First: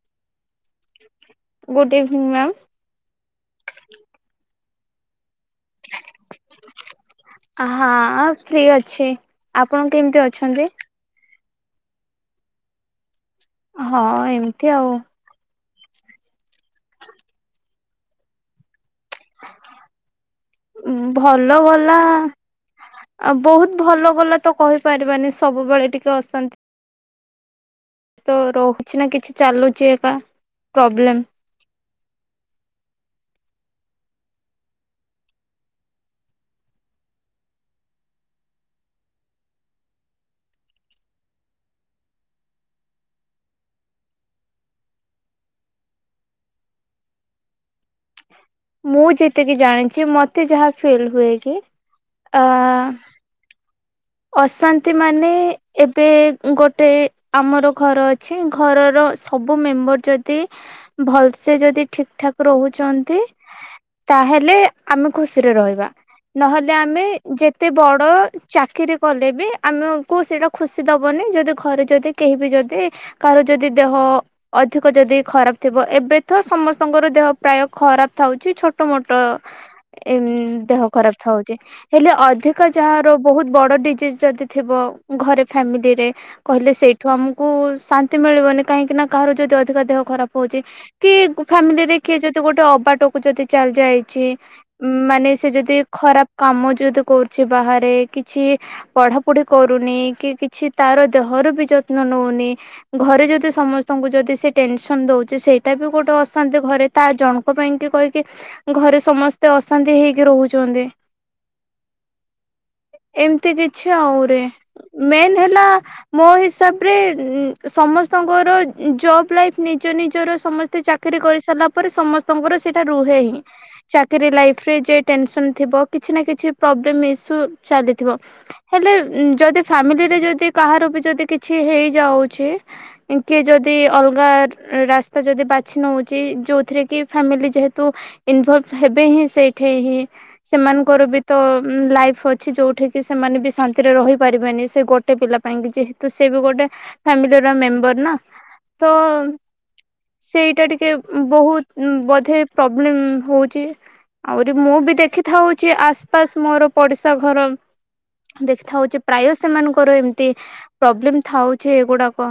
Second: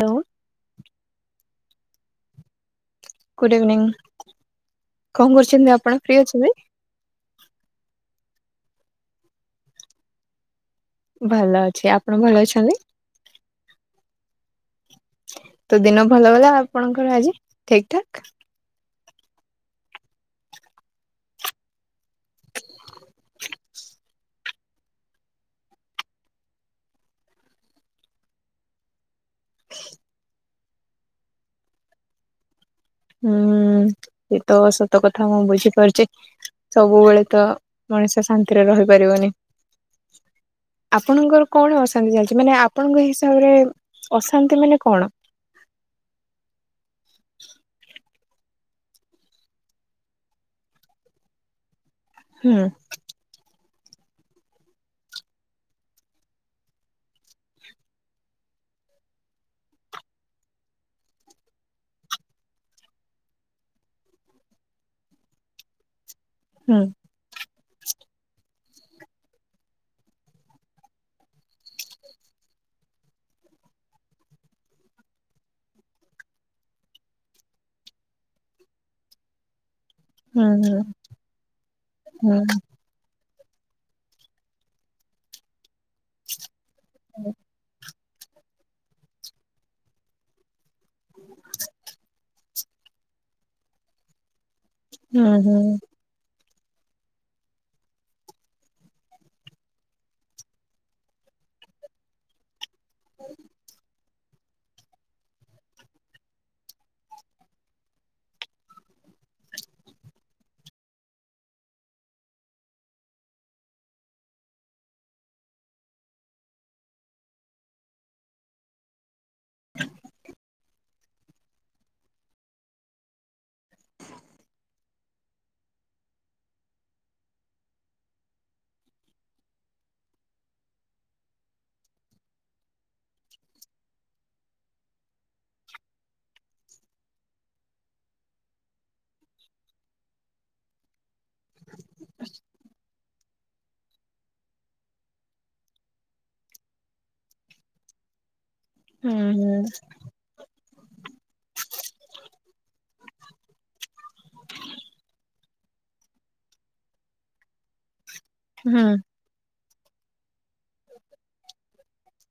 Hello. Good evening ma'am. Good evening. କଣ କରୁଛନ୍ତି ଆପଣ ଫି ଅଛନ୍ତି। ହଁ ଫ୍ରି ଅଛି ଆପଣ କେମିତି ଅଛନ୍ତି। ଭଲ ଅଛି ଆପଣ ଭଲ ଅଛନ୍ତି। ହଁ ଏମତି ଆଉ। ତ ଦିନ ଭଲ ଗଲା ଆପଣଙ୍କର ଆଜି ଠିକ ଠାକ। ଭଲ ଗଲା ବହୁତ ଭଲ ଗଲା ତ କହିପାରିବାନି ସବୁବେଳେ ଟିକେ ଅଶାନ୍ତି। ତ ରହୁଛି ନା କିଛି ଚାଲୁଛି ଏକ ପ୍ରୋବ୍ଲେମ୍। ହୁଁ ସେ ତ ସତ କଥା ମୁଁ ବୁଝିପାରୁଛି ସବୁବେଳେ ତ ମଣିଷ ଶାନ୍ତିରେ ରହିପାରିବନି ଆପଣଙ୍କର କଣ ଅଶାନ୍ତି ଚାଲିଛି ମାନେ ଆପଣଙ୍କ ହିସାବରେ ଅଶାନ୍ତି ମାନେ କଣ? ମୁଁ ଯେତିକି ଜାଣିଛି ମତେ ଯାହା ଫେଲ ହୁଏ କି ଅ ହୁଁ। ଅଶାନ୍ତି ମାନେ ଏବେ ଗୋଟେ ଆମର ଘର ଅଛି ଘରର ସବୁ ମେମ୍ବର ଯଦି ଭଲସେ ଯଦି ଠିକ ଠାକ ରହୁଛନ୍ତି ତାହେଲେ ଆମେ ଖୁସିରେ ରହିବା। ନହେଲେ ହୁଁ ଆମେ ଯେ ଏେ ବଡ ଚାକିରି କଲେ ବି ଆମକୁ ସେଇଟା ଖୁସି ଦବନି ଯଦି ଘରେ ଯଦି କେହିିବି ଯଦି କାହାର ଯଦି ଦେହ ଅଧିକ ଯଦି ଖରାପ ଥିବ ଏବେ ତ ସମସ୍ତଙ୍କର ଦେହ ପ୍ରାୟ ଖରାପ ହଉଛି ଛୋଟ ମୋଟ ଏ ଦେହ ହୁଁ ଖରାପ ହଉଛି ହେଲେ ଅଧିକ ଯାହା ରୋଗ ବହୁତ ବଡ ଯଦି ଥିବ ଘରେ ଫାମିଲିରେ କହିଲେ ସେଇଠୁ ଆମକୁ ଶ ମିଳିବନି କାହିଁକି ନା କାହାରାରୁ ଯଦି ଅଧିକ ଦେହ ଖରାପ ହଉଛି କିଏ ଫ୍ୟାମିଲିରେ କିଏ ଯଦି ଗୋଟେ ଅବାଟକୁୁ ଯଦି ଚାଲି ଯାଇଛି ଉ ମାନେ ହୁଁ ହୁଁ ହୁଁ ହୁଁ ସେ ହୁଁ ଯଦି ଖରାପ କାମ ଯଦ କରୁଛି ବାହାରେ କିଛି ପଢା ପଢି କରୁନି କି, କିଛି ତାର ଦେହର ବି ଯତ୍ନ ନଉନି। ଘରେ ଯଦି ସମସ୍ତଙ୍କୁ ଯଦି ବି ସେ ଟେନସନ୍ ଦଉଚି ସେଇଟା ବି ଗୋଟେ ଅଶାନ୍ତି ଘରେ ତା ଜଣଙ୍କ ପାଇଁ କି କହିକି ଘରେ ସମସ୍ତେ ଅଶାନ୍ତି ହେଇକି ରହୁଛନ୍ତି। ଏମିତି କି ଛାଉରେ ମେନ ହେଲା ମୋ ହିସାବରେ ଉଁ, ସମସ୍ତଙ୍କର ଉଁ, ଜବ୍ ଲାଇଫ୍ ନିଜ ନିଜର ସମସ୍ତେ ଚାକିରୀ କରିସାରିଲା ପରେ ସମସ୍ତଙ୍କର ସେଟା ରୁହେ ହିଁ, ଚାକିରୀ ଲାଇଫ୍ ରେ ଯେ ଟେନସନ୍ ଥିବ କିଛି ନା କିଛି ପ୍ରବ୍ଲେମ୍ ଇସୁ ଚାଲିଥିବ। ହେଲେ ଉଁ ଯଦି ଫ୍ୟାମିଲିରେ ଯଦି କାହାର ବି ଯଦି କିଛି ହେଇଯାଉଛି, କିଏ ଯଦି ଅଲଗା ରାସ୍ତା ଯଦି ବାଛି ନଉଚି ଯୋଉଥିରେ କି ଫ୍ୟାମିଲି ଯେହେତୁ ଇନଭଲଭ୍ ହେବେ ହିଁ ସେଇଠେ ହିଁ ସେମାନଙ୍କର ବି ତ ଉଁ, ଲାଇଫ୍ ଅଛି ଯୋଉଠି କିି ସେମାନେ ବି ଶାନ୍ତିରେ ରହିପାରିବେନି ସେ ଗୋଟେ ପିଲା ପାଇଁ କି ଯେହେତୁ ସେ ବି ଗୋଟେ ଫ୍ୟାମିଲିର ମେମ୍ବର୍ ନା। ତ ହୁଁ ସେଇଟା ଟିକେ ଉଁ, ବହୁତ ଉଁ, ବୋଧେ ପ୍ରୋବ୍ଲେମ୍ ହଉଚି, ଆଉରି ମୁଁ ବି ଦେଖିଥାଉଛି ଆସପାସ ମୋର ପଡିଶା ଘର ଦେଖି ହୁଁ। ଥାଉଚି ପ୍ରାୟ ସେମାନଙ୍କୁ କର ଏମିତି ପ୍ରୋବ୍ଲେମ୍ ଥାଉ ଛି ଏଗୁଡ଼ାକ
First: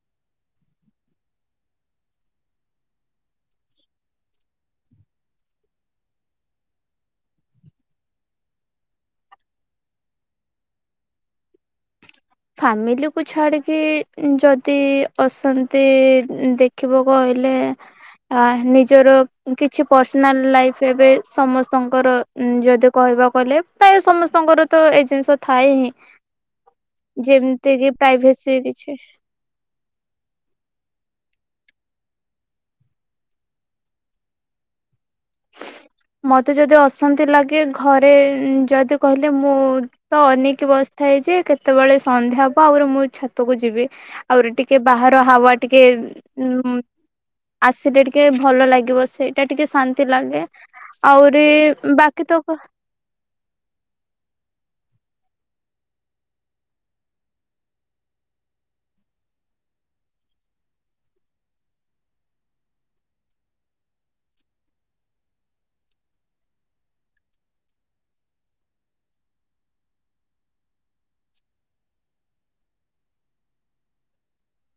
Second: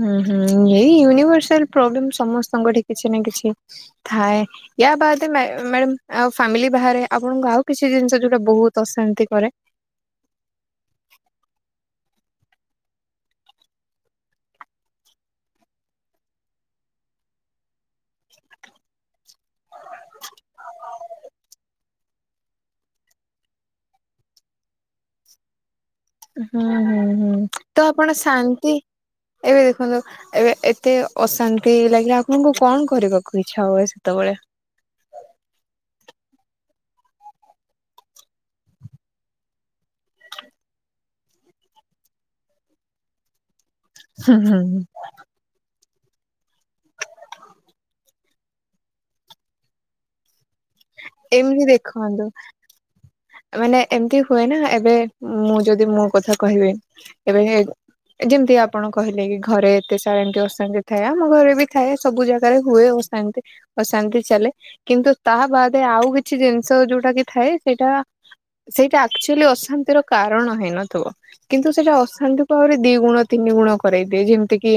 ହୁଁ ହୁଁ ଏଇ ୟନିଭର୍ସଲ ପ୍ରୋବ୍ଲେମ୍ ସମସ୍ତଙ୍କଠି କିଛି ନା କିଛି ଥାଏ, ୟା ବାଦା ମେ ମେମ୍ ଆଉ ଫ୍ୟାମିଲି ବାହାରେ ଆପଣଙ୍କୁ ଆଉ କିଛି ଜିନିଷ ଯୋଉଟା ବହୁତ ଅଶାନ୍ତି କରେ ଫାମିଲିକୁ ଛାଡିକି ଯଦି ଅଶାନ୍ତି ଉଁ, ଦେଖିବ କହିଲେ ଆ ନିଜର କିଛି ପର୍ସନାଲ୍ ଲାଇଫ୍ ଏବେ ସମସ୍ତଙ୍କର ଉଁ ଯଦି କହିବା କହିଲେ ପ୍ରାୟ ସମସ୍ତଙ୍କର ତ ଏ ଜିନିଷ ଥାଏ ହିଁ। ଏ ହଁ। ହୁଁ, ହୁଁ, ହୁଁ ଯେମିତି ତ କିି ଆପଣ ପ୍ରାଇଭେସି ଶାନ୍ତି କିଛି ଏବେ ଦେଖନ୍ତୁ ଏବେ ଏତେ ଅଶାନ୍ ଏ ଲାଗିଲା ଆପଣଙ୍କୁ କଣ କରିବାକୁ ଇଚ୍ଛା ହୁଏ ସେତେବେଳେ? ମୋତେ ଯଦି ଅଶାନ୍ତି ଲାଗେ ଘରେ ଉଁ ଯଦି କହିଲେ ମୁଁ ତ ଅନେଇକି ବସିଥାଏ ଯେ କେତେବେଳେ ସନ୍ଧ୍ୟା ହବ ଆହୁରୁ ମୁଁ ଛାତକୁ ଯିବି। ହୁଁ ଆହୁରି ହୁଁ ଟିକେ ହୁଁ। ବାହାର ହାୱା ଟିକେ ଉଁ, ଉଁ ଆସିଲେ ଟିକେ ଭଲ ଲାଗିବ ସେଇଟା ଟିକେ ଶାନ୍ ତି ଲାଗେ। ଆହୁରି ଏମିତି ବାକି ଦେଖନ୍ତୁ, ତ ଆ, ମାନେ ଏମିତି ହୁଏ ନା ଏବେ ମୁଁ ଯଦି ମୋ କଥା କହିବି ଏବେ ହେ ଏ ଯେମିତି ଆପଣ କହିଲେ କି ଘରେ ଏତେ ସାରା ଏମିତି ଅଶାନ୍ତି ଥାଏ, ଆମ ଘରେ ବି ଥାଏ ସବୁ ଜାଗାରେ ହୁଏ ଅଶାନ୍ତି, ଅଶାନ୍ତି ଚାଲେ କିନ୍ତୁ ତା ବାଦ ସେ ଆଉ କିଛି ଜିନିଷ ଯୋଉଟା କି ଥାଏ ସେଇଟା ସେଇଟା ଆକ୍ଚୁଲି ଅଶାନ୍ତିର କାରଣ ହେଇନଥିବ, କିନ୍ତୁ ସେଇଟା ଅଶାନ୍ତିକୁ ଆହୁରି ଦି ଗୁଣ ତିନି ଗୁଣ କରାଇ ଦିଏ ଯେମିତି କିି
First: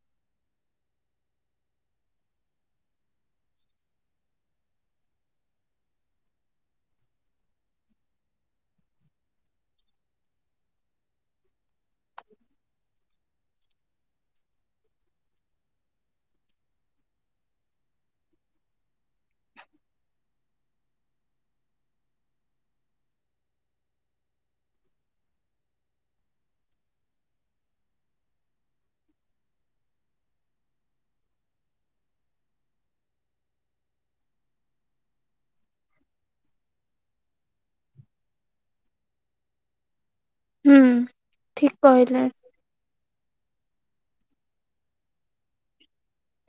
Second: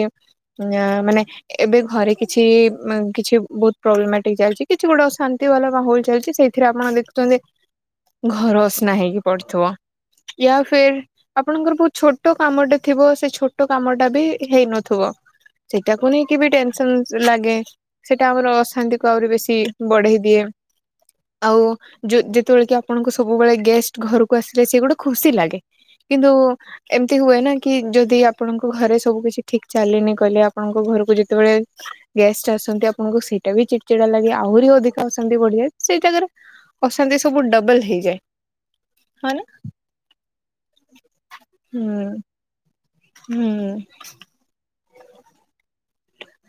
ଅଁ, ମାନେ ଏବେ ଘରେ କିଛି ମା-କିଛି ବହୁତ ପ୍ରୋବ୍ଲେମେଟିକ୍ ଚାଲିଛି, କିଛି ଗୋଟେ ଅଶାନ୍ତି ବାଲା ବା ହୋଲ୍ ଚାଲିଚି, ସେଇଥିରେ ଆପଣ ଦେଖୁଚନ୍ତି ଘର ଅସନା ହେଇକି ପଡିଥିବ। ୟା ଫେର୍ ଆପଣଙ୍କର ବହୁତ ଛୋଟ କାମଟେ ଥିବ ସେ ଛୋଟ କାମଟା ବି ହେଇନଥିବ, ସେଇଟାକୁ ନେଇକି ବି ଟେନସନ୍ ଲାଗେ ସେଟା ଆମର ଅଶାନ୍ତିକୁ ଆହୁରି ବେଶୀ ବଢେଇ ଦିଏ। ଆଉ ଯୋ ଯେତେବେଳେ କି ଆପଣଙ୍କୁ ସବୁବେଳେ ଗେଷ୍ଟ ଘରକୁ ଆସିଲେ ସେ ଗୋଟେ ଖୁସି ଲାଗେ, କିନ୍ତୁ ଏମିତି ହୁଏ ନା କି ଯଦି ଆପଣଙ୍କ ଘରେ ସବୁ କିଛି ଠିକ ଚାଲେନି କହିଲେ ଆପଣଙ୍କ ଘରକୁ ଯେତେବେଳେ ଗେଷ୍ଟ ଆସନ୍ତି ଆପଣଙ୍କୁ ସେଇଟା ବି ଚିଡଚିଡା ଲାଗେ ଆହୁରି ଅଧିକା ଅଶାନ୍ ତି ବଢିଯାଏ, ସେଇ ଜାଗାରେ ଅଶାନ୍ତି ସବୁ ଡବଲ୍ ହେଇଯାଏ। ହଁ ନା ହୁଁ, ଠିକ ହୁଁ କହିଲେ। ହୁଁ,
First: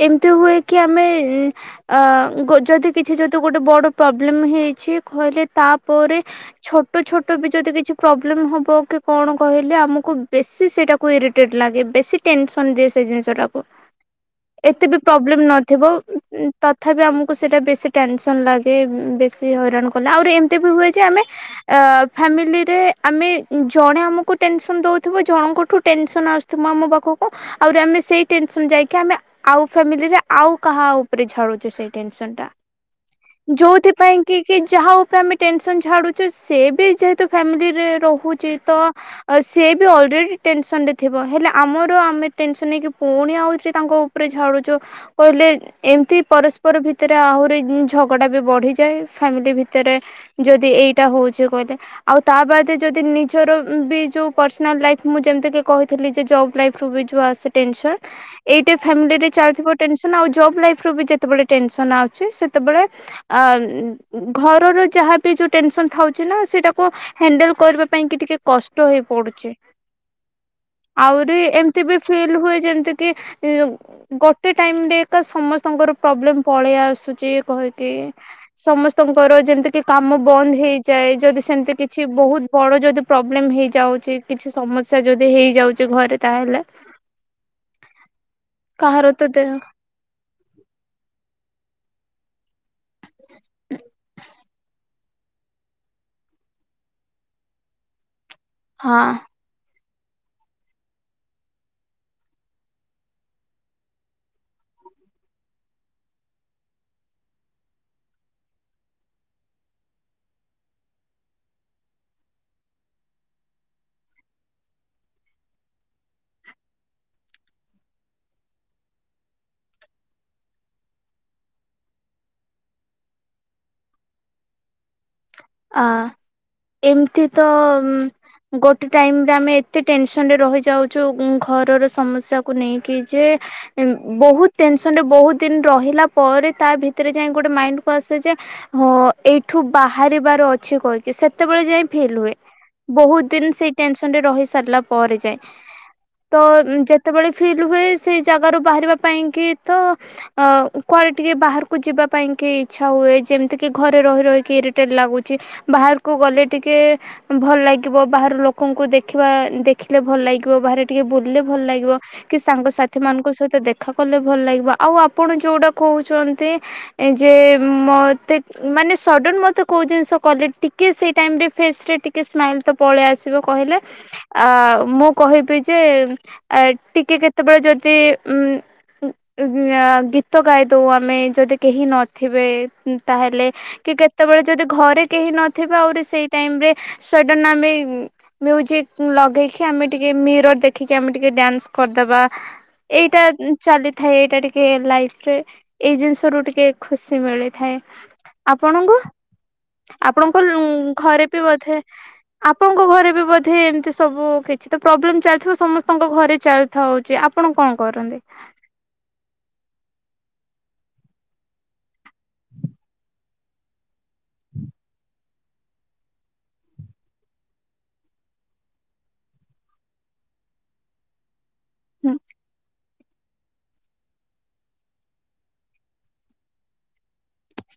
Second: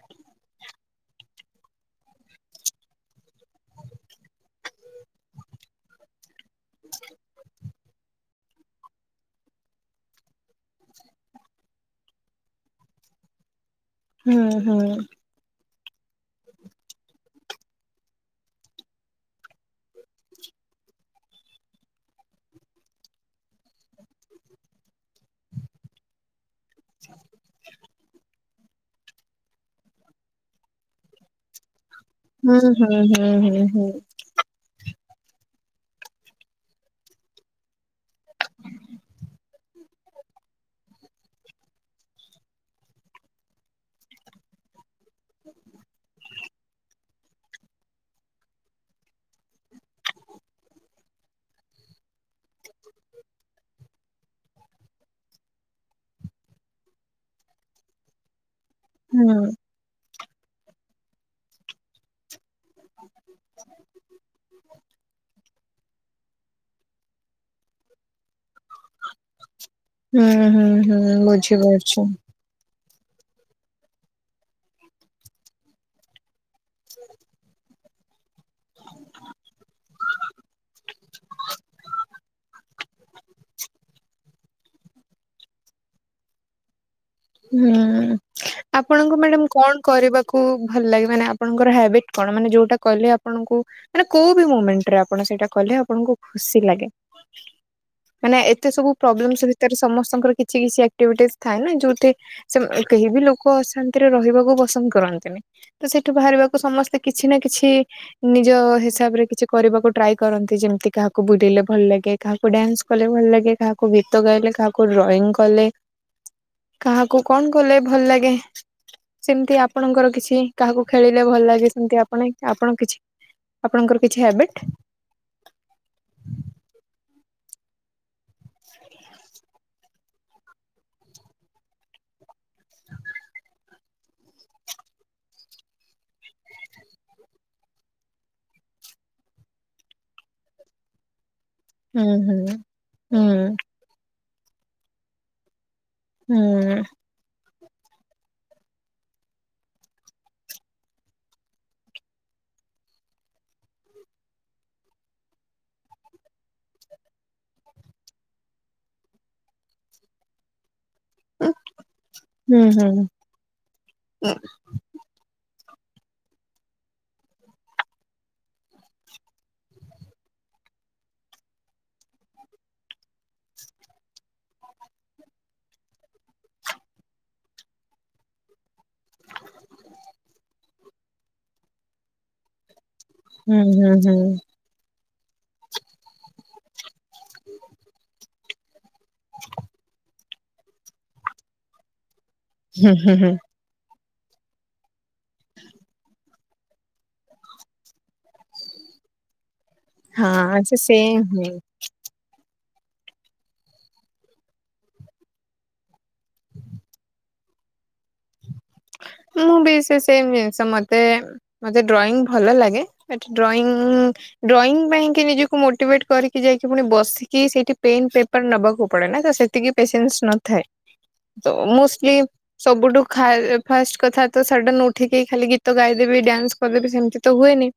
ଏମିତି ହୁଏ କି ଆମେ ଇଁ, ଆ, ଯଦି କିଛି ଯଦି ଗୋଟେ ବଡ଼ ପ୍ରୋବ୍ଲେମ୍ ହେଇଛି କହିଲେ ତାପରେ ଛୋଟ ଛୋଟ ବି ଯଦି କିଛି ପ୍ରୋବ୍ଲେମ୍ ହବ କି କଣ କହିଲେ ଆମକୁ ବେଶୀ ସେଇଟାକୁ ଇରିଟେଟ୍ ଲାଗେ ବେଶୀ ଟେନସନ୍ ଦିଏ ସେ ଜିନିଷଟାକୁ। ହୁଁ ଏତେ ହୁଁ। ବି ପ୍ରୋବ୍ଲେମ୍ ନ ଥିବ ଉଁ, ତଥାପି ଆମକୁ ସେଇଟା ବେଶି ଟେନସନ୍ ଲାଗେ, ଉଁ, ବେଶି ହଇରାଣ କଲେ ଆହୁରି ଏମିତି ବି ହୁଏ ଯେ ଆମେ ଅ, ଫ୍ୟାମିଲିରେ ଆମେ ଜଣେ ଆମକୁ ଟେନସନ୍ ଦଉଥିବ ଜଣଙ୍କଠୁ ଟେନସନ୍ ଆସୁଥି ତୁ ମାମୁ ପାଖକୁ ଆଉରି ଆମେ ସେ ସେଇ ଟେନସନ୍ ଯାଇକି ଆମେ ଆଉ ଫ୍ୟାମିଲିରେ ଆଉ କାହା ଉପରେ ଝାଡୁଚୁ ସେଇ ଟେନସନ୍ ଟା ହୁଁ ହୁଁ ହୁଁ ହୁଁ ହୁଁ ଯୋଉଥି ପାଇଁ କି କି ଯାହା ତ ଆମେ ଟେନସନ୍ ଛାଡୁଚୁ ସେ ବି ଯେହେତୁ ଫ୍ୟାମିଲିରେ ରହୁଛି ତ ଅ, ସିଏ ବି ଅଲରେଡି ଟେନସନ୍ ରେ ଥିବ ହେଲେ ଆମର ଆମେ ଟେନସନ୍ ନେଇକି ପୁଣି ଆଉଚି ତାଙ୍କ ଉପ ଝାଡୁଛୁ କହିଲେ ଏମିତି ପରସ୍ପର ଭିତରେ ଆହୁରି ଝଗଡା ବି ବଢିଯାଏ ଫାମିଲି ଭିତରେ ଯଦି ଏଇଟା ହଉଛି କହିଲେ ଆଉ ତା ବାଦ ଯଦି ନିଜର ବି ଯୋଉ ପର୍ସନାଲ ଲାଇଫ ମୁଁ ଯେମିତିକ କହିଥିଲି ଯେ ଜବ୍ ଲାଇଫ ରୁ ବିୋଉ ଆସେସ ଏଇଟା ଫାମିଲି ରେ ହୁଁ ଚାଲିଥିବ ଜବ ଲାଇଫ ରୁ ବି ଯେତେବେଳ ଟେନସନ ଆସୁଛି ସେତେବେଳେ ଅ ଘରର ଯାହାବ ଯୋ ଟେନ୍ସନ୍ ଥାଉଛି ନା ସେଟାକୁ ହଣ୍ଡଲ କରିବା ପାଇଁ ଟିକ କଷ୍ଟ ହେଇ ପଡୁଛି ହୁଁ ହୁଁ ହୁଁ ଆହୁରି ଏମତି ବି ବୁଝିପାରୁଛି। ଫିଲ ହୁଏ ଯେମିତି କି [inaudible] ଗୋଟେ ଟାଇମ ରେ ଏକ ସମସ୍ତଙ୍କର ପ୍ରୋବ୍ଲେମ ପଳେଇ ଆସୁଛି କହିକି ସମସ୍ତଙ୍କର ଯେମିତି କି କାମ ବନ୍ଦ ହେଇଯାଏ ଯଦି ସେମିତି କିଛି ବହୁତ ବଡ ଯଦି ପ୍ରୋବ୍ଲେମ ହେଇଯାଉଛି କିଛି ସମସ୍ୟା ଯଦି ହେଇଯାଉଛି ଘରେ ତାହେଲେ ହୁଁ କାହାର ଆପଣଙ୍କୁ ତ ମ୍ୟାଡାମ ଦେହ କଣ କରିବାକୁ ଭଲ ଲାଗେ ମାନେ ଆପଣର ହବିଟ କଣ ମାନ ଯୋଉ କଲେ ଆପଣଙ୍କୁ ମାନେ କୋଉ ବି ମୋମେଣ୍ଟ ରେ ଆପଣ ସେଇଟା କଲେ ଆପଣଙ୍କୁ ଖୁସି ଲାଗେ ମାନେ ଏତେ ସବୁ ହଁ ପ୍ରୋବ୍ଲେମ ଭିତରେ ସମସ୍ତଙ୍କର କିଛି କିଛି ଆକ୍ଟିଭିଟିସ୍ ଥାଏ ନା ଯେଉଁଠି ସେ କେହି ବି ଲୋକ ଅଶାନ୍ତିରେ ରହିବାକୁ ପସନ୍ଦ କରନ୍ତିନି ତ ସେଠୁ ବାହାରିବାକୁ ସମସ୍ତେ କିଛି ନା କିଛି ନିଜ ହିସାବରେ କିଛି କରିବାକୁ ଟ୍ରାଏ କରନ୍ତି ଯେମିତି କାହାକୁ ବୁଲିଲେ ଭଲ ଲାଗେ କାହାକୁ ଡ୍ୟାନ୍ସ କଲେ ଭଲ ଲାଗେ କାହାକୁ ଗୀତ ଗାଇଲେ କାହାକୁ ଡ୍ରଇଂ କଲେ କାହାକୁ କଣ କଲେ ଭଲ ଲାଗେ ସେମତି ଆପଣଙ୍କର କିଛି କାହାକୁ ଖେଳିଲେ ଭଲ ଲାଗେ ସେମିତି ଆପଣ ଆପଣ କିଛି ଆପଣଙ୍କର କିଛି ହବିଟ ଅ ଏମତି ତ [inaudible] ଗୋଟେ ଟାଇମରେ ଆମେ ଏତେ ଟେନସନ ରେ ରହିଯାଉଛୁ ଘରର ସମସ୍ୟାକୁ ନେଇକି ଯେ ବହୁତ ଟେନସନରେ ବହୁତ ଦିନ ରହିଲା ପରେ ତା ଭିତରେ ଯାଇକ ଗୋଟେ ମାଇଣ୍ଡ କ ଆସେ ଯେ ଏଇଠୁ ବାହାରେ ବାର ଅଛି କହିକି ସେ ତେବେଳେ ଯାଇ ହୁଁ ଫିଲ ହୁଁ ହୁଏ ହୁଁ ବହୁତ ଦିନ ସେଇ ଟେନ୍ସନ୍ ରେ ସେରିଲା ପରେ ଜାଇଁ ତ ହୁଁ ଯେତେବେଳେ ଫିଲ୍ ହୁଏ ସେଇ ଜାଗା ରୁ ବାହାରିବା ପାଇଁ କି ତ ଅ କୁଆଡେ ଟିକେ ବାହାରକୁ ଯିବା ପାଇଁ କିି ଇ୍ଛା ହୁଏ ଯେମିତି କି ଘରେ ରହି ରହିକି ଇରିଟେଲ ଲାଗୁଛି। ବାହାରକୁ ଗଲେ ଟିକେ ଭଲ ଲାଗ ବାହାର ଲୋକଙ୍କୁ ଦେଖ ଦେଖିଲେ ଭଲ ଲାଗିବ ରେ ଟିକେ ବୁଲିଲେ ଭଲ ଲାଗିବ କି ହୁଁ ହୁଁ ସାଙ୍ଗସାଥି ମାନଙ୍କ ସହିତ ଦେଖା କଲେ ଭଲ ଲାଗିବ ଆଉ ଆପଣ ଯୋଉ ଗୁଡା କହୁଛନ୍ତି ଯେ ମତେ ମାନେ ସଡ଼ନ ମତେ କୋଉ ଜିନିଷ କଲେ ଟିକେ ସେଇ ଟାଇମରେ ଫେସରେ ଟିକେ ସ୍ମାଇଲ୍ ତ ପଳେଇ ଆସିବ କହିଲେ ଆ ମୁଁ କହିବି ଯେ ଟିକେ କେତେବେଳେ ଯଦି ଗୀତ ଗାଇଦଉ ଆମେ ଯଦି କେହି ନଥିବେ ତାହେଲେ ହୁଁ ହୁଁ ହୁଁ କି ହୁଁ କେତେବେଳେ ଯଦି ଘରେ କେହି ନଥିବ ଆହୁରି ସେଇ ଟାଇମ ରେ ସେଇଟ ଆମେ ମ୍ୟୁଜିକ୍ ଲଗେଇକି ଆମେ ଟିକେ ର ଦେଖିକି ଆମେ ଟିକେ ଡ୍ୟାନ୍ସ କରିଦବା। ହୁଁ ଏଇଟା ହୁଁ ଚାଲି ଥାଏ ଏଇଟା ଟିକେ ଲାଇଫରେ ଏଇ ଜିନିଷ ରୁ ଟିକେ ଖୁସି ମିଳିଥାଏ ଆପଣଙ୍କୁ। ଆପଣଙ୍କ ହଁ ସେ ସେମ୍ ଘରେ ବି ହିଁ ବୋଧେ ଆପଣଙ୍କ ଘରେ ବି ବୋଧେ ଏମିତି ସବୁ କିଛି ତ ପ୍ରୋବ୍ଲେମ ଚାଲିଥିବ ସମସ୍ତଙ୍କ ଘରେ ଚାଲିଥା ହଉଛି ଆପଣ କଣ କରନ୍ତି। ମୁଁ ବି ସେ ସେମ ଜିନିଷ ମତେ ମତେ ଡ୍ରଇଂ ଭଲ ଲାଗେ ବ ଡ୍ରଂ ଡ୍ରଇଂ ପାଇଁକ ନିଜକୁ ମୋଟିଭେଟ କରିକି ଯାଇକି ପୁଣି ବସିକି ସେଇଠି ପେନ ପେପର ନେବାକୁ ପଡେ ନା ତ ସେତିକି ପେସେନ୍ସ ନଥାଏ। ତ ମୋଷ୍ଟଲି ହୁଁ ସବୁଠୁ ଖାଇ ଫାଷ୍ଟ କଥା ତ ସାଢ଼େ ନ ଉଠିକି ଖାଲି ଗୀତ ଗାଇଦେବି ଡ୍ୟାନ୍ସ କରିଦେବି ସେମିତି ତ ହୁଏନି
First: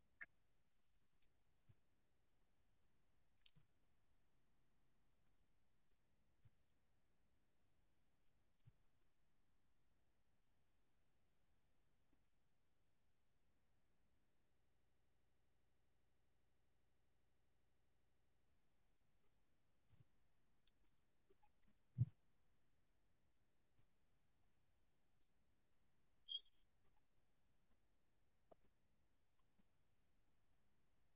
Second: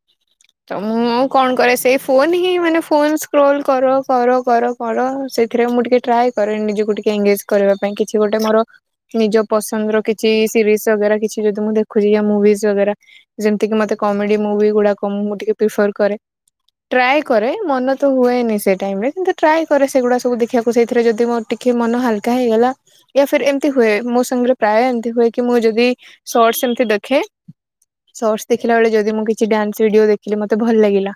ତ ମୁଁ ଆଉ କଣ କରେ ସେଇ ଫୋନ ହିଁ ମାନେ ଫୋନ ସ୍କ୍ରୋଲ କର କର କର କର ସେଥିରେ ମୁଁ ଟିକେ ଟ୍ରାଏ କରେନି ନିଜକୁ ଟିକେ ଏଗେଜ କରିବା ପାଇଁ କିଛି ଗୋଟେ ମୋର ନିଜ ପସନ୍ଦର କିଛି ସିରିଜ କିଛି ଯଦି ମୁଁ ଦେଖୁଛି ମୁଭିଗରା ଯେମିତିକ ମତେ କମେଡି ମୁଭି ଗୁଡାକ ମୁଁ ମୁଁ ଟିକେ ପ୍ରିଫର କରେ ଟ୍ରାଏ କରେ ମନ ତ ହୁଏନି ସେ ଟାଇମ ରେ କିୁ ଟ୍ରାଏ କରେ ସେଗୁଡା ସବୁ ଦେଖିବାକୁ ସେଇଥିରେ ଯଦି ମୋର ଟିକେ ମନ ହାଲକା ହେଇଗଲା ୟା ଏମିତି ହୁଏ ମୋ ସାଙ୍ଗରେ ପ୍ରାୟ ଏମିତି ହୁଏ। କି ମୁଁ ଯଦି ସର୍ଟସ ଏମିତି ଦେଖେ ସର୍ଟସ ଦେଖିଲା ବେଳେ ଯଦି ମୁଁ କିଛି ଡ୍ୟାନ୍ସ ଭିଡିଓ ଦେଖିଲି ମତେ ଭଲ ଲାଗିଲା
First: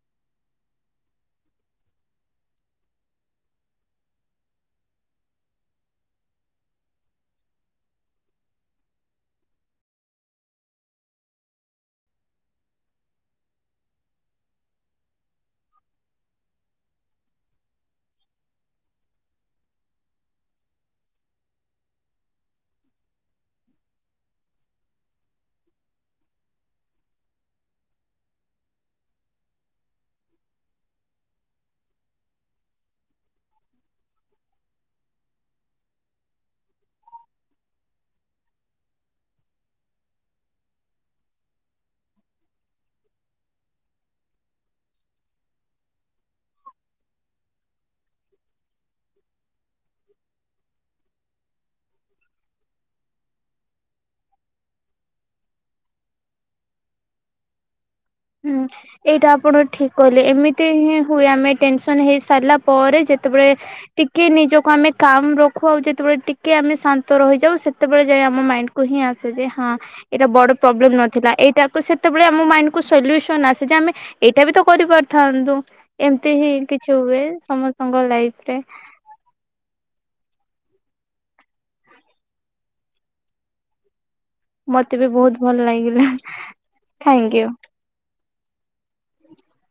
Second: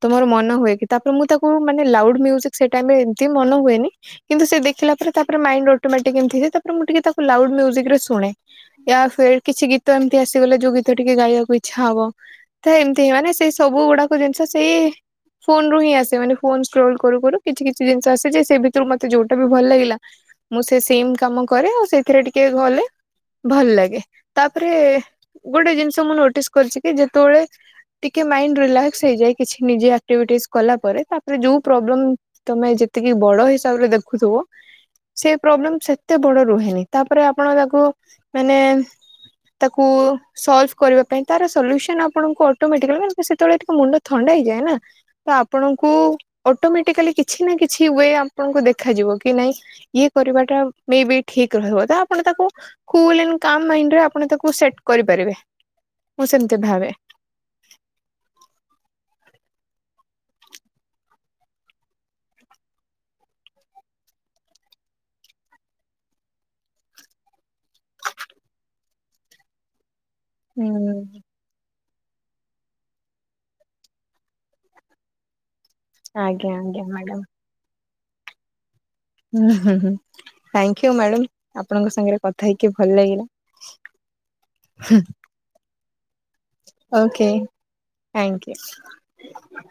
ତ ମୋର ମନ ହୁଏ କି ତାପରେ ମୁଁ ତାକୁ ମାନେ ଲାଉଡ ମ୍ୟୁଜିକ୍ ସେ ଟାଇମରେ ଏମତି ମନ ହୁଏନି କିନ୍ତୁ ସେ ଦେଖିଲା ପରେ ତାପରେ ମାଇଣ୍ଡ ଅଟୋମେଟିକ୍ ଏମିତିଏ ତାପରେ ମୁଁ ଟିକେ ତାକୁ ଲାଉଡ ମ୍ୟୁଜିକ ରେ ଶୁଣେ। ୟ ଫ କିଛି ଗୀତ ଏମିତି ଆସିଗଲେ ଯୋଉ ଗୀତ ଟିକେ ଗାଇବାକୁ ଇଚ୍ଛା ହବ ତ ଏମିତି ହ ମାନେ ସେଇ ସବୁ ଗୁଡାକ ଜିନିଷ ସେଇ ଫୋନ ରୁ ହିଁ ଆସେ ମାନେ କରୁ କରୁ କିଛି କିଛି ଜିନିଷ ଆସେ ଯେ ସେ ଭିତରୁ ମତେ ଯୋଉଟା ବି ଭଲ ଲାଗିଲା ମୁଁ ସେ ସେମ କାମ କରେ ଆଉ ସେଥିରେ ଟିକେ ଗଲେ ଭଲ ଲାଗେ ତାପରେ ଗୋଟେ ଜିନିଷ ମୁଁ ନୋଟିସ୍ କରିଛି କି ଯେତେବେଳେ ଟିକେ ମାଇଣ୍ଡ ରିଲାକ୍ସ ହେଇଯାଏ କିଛି ନିଜ ଆକ୍ଟିଭିଟିସ୍ କଲା ପରେ ତାପରେ ଯୋଉ ପ୍ରୋବ୍ଲେମ ତମେ ଯେତିକି ବଡ ହିସାବରେ ଦେଖୁଥିବ ସେ ପ୍ରୋବ୍ଲେମ ସେତେ ବଡ ରୁହେନି ତାପରେ ଆପଣ ତାକୁ ମାନେ ତାକୁ ସଲଭ କରିବା ପାଇଁ ତାର ସଲ୍ୟୁସନ ଆପଣଙ୍କୁ ଅଟୋମଟାଲି ସେତେବେଳେ ଟିକେ ମୁଣ୍ଡ ଥଣ୍ଡା ହେଇଯାଏ ନା ତ ଆପଣଙ୍କୁ ଅଟୋମେଟିକାଲି କିଛି ନା କିଛି େ ଆପଣଙ୍କୁ ଦେଖାଯିବ କି ନାଇଁ ଇଏ କରିବାଟା ବି ଠିକ ରହିବ ଆପଣ ତାକୁ ୁରେ ଆପଣ ତାକୁ ସେଟ କରିପାରିବେ ମୁଁ ସେମିତି ଭାବେ। ହୁଁ ଏଇଟା ଆପଣ ଠିକ କହିଲେ ଏମିତି ହିଁ ହୁଏ ଆମେ ଟେନସନ ହେଇ ସାରିଲା ପରେ ଯେତେବେଳେ ଟିକେ ନିଜକୁ ଆମେ କାମ ରଖୁ ଆଉ ଯେତେବେଳେ ଟିକେ ଆମେ ଶାନ୍ତ ରହିଯାଉ ସେତେବେଳେ ଯାଇ ଆମ ମାଇଣ୍ଡ କୁ ହିଁ ଆସେ ଯେ ହଁ ଏଇଟା ବଡ ହୁଁ ପ୍ରୋବ୍ଲେମ ନଥିଲା। ଏଇଟା ସେତେବେଳେ ଆମ ମାଇ ସଲୁସନ ଆସେ ଯେ ଆମେ ଏଇଟା ବି ତ କରିପାରିଥାନ୍ତୁ। ଏମତି ଆଜ୍ଞା ହିଁ ଆଜ୍ଞା କିଛି ମ୍ୟାଡ଼ାମ। ହୁଏ ସମସ୍ତେ ତାଙ୍କ ଲାଇଫ ରେ ହୁଁ ହୁଁ ହୁଁ ମ୍ୟାଡାମ ଆପଣଙ୍କ ସାଙ୍ଗରେ କଥା ହେଇକି ଭଲ ଲାଗିଲା। ମତେ ବି ବହୁତ ଭଲ ଲାଗିଲା। ହଁ। Thank you. Thank you.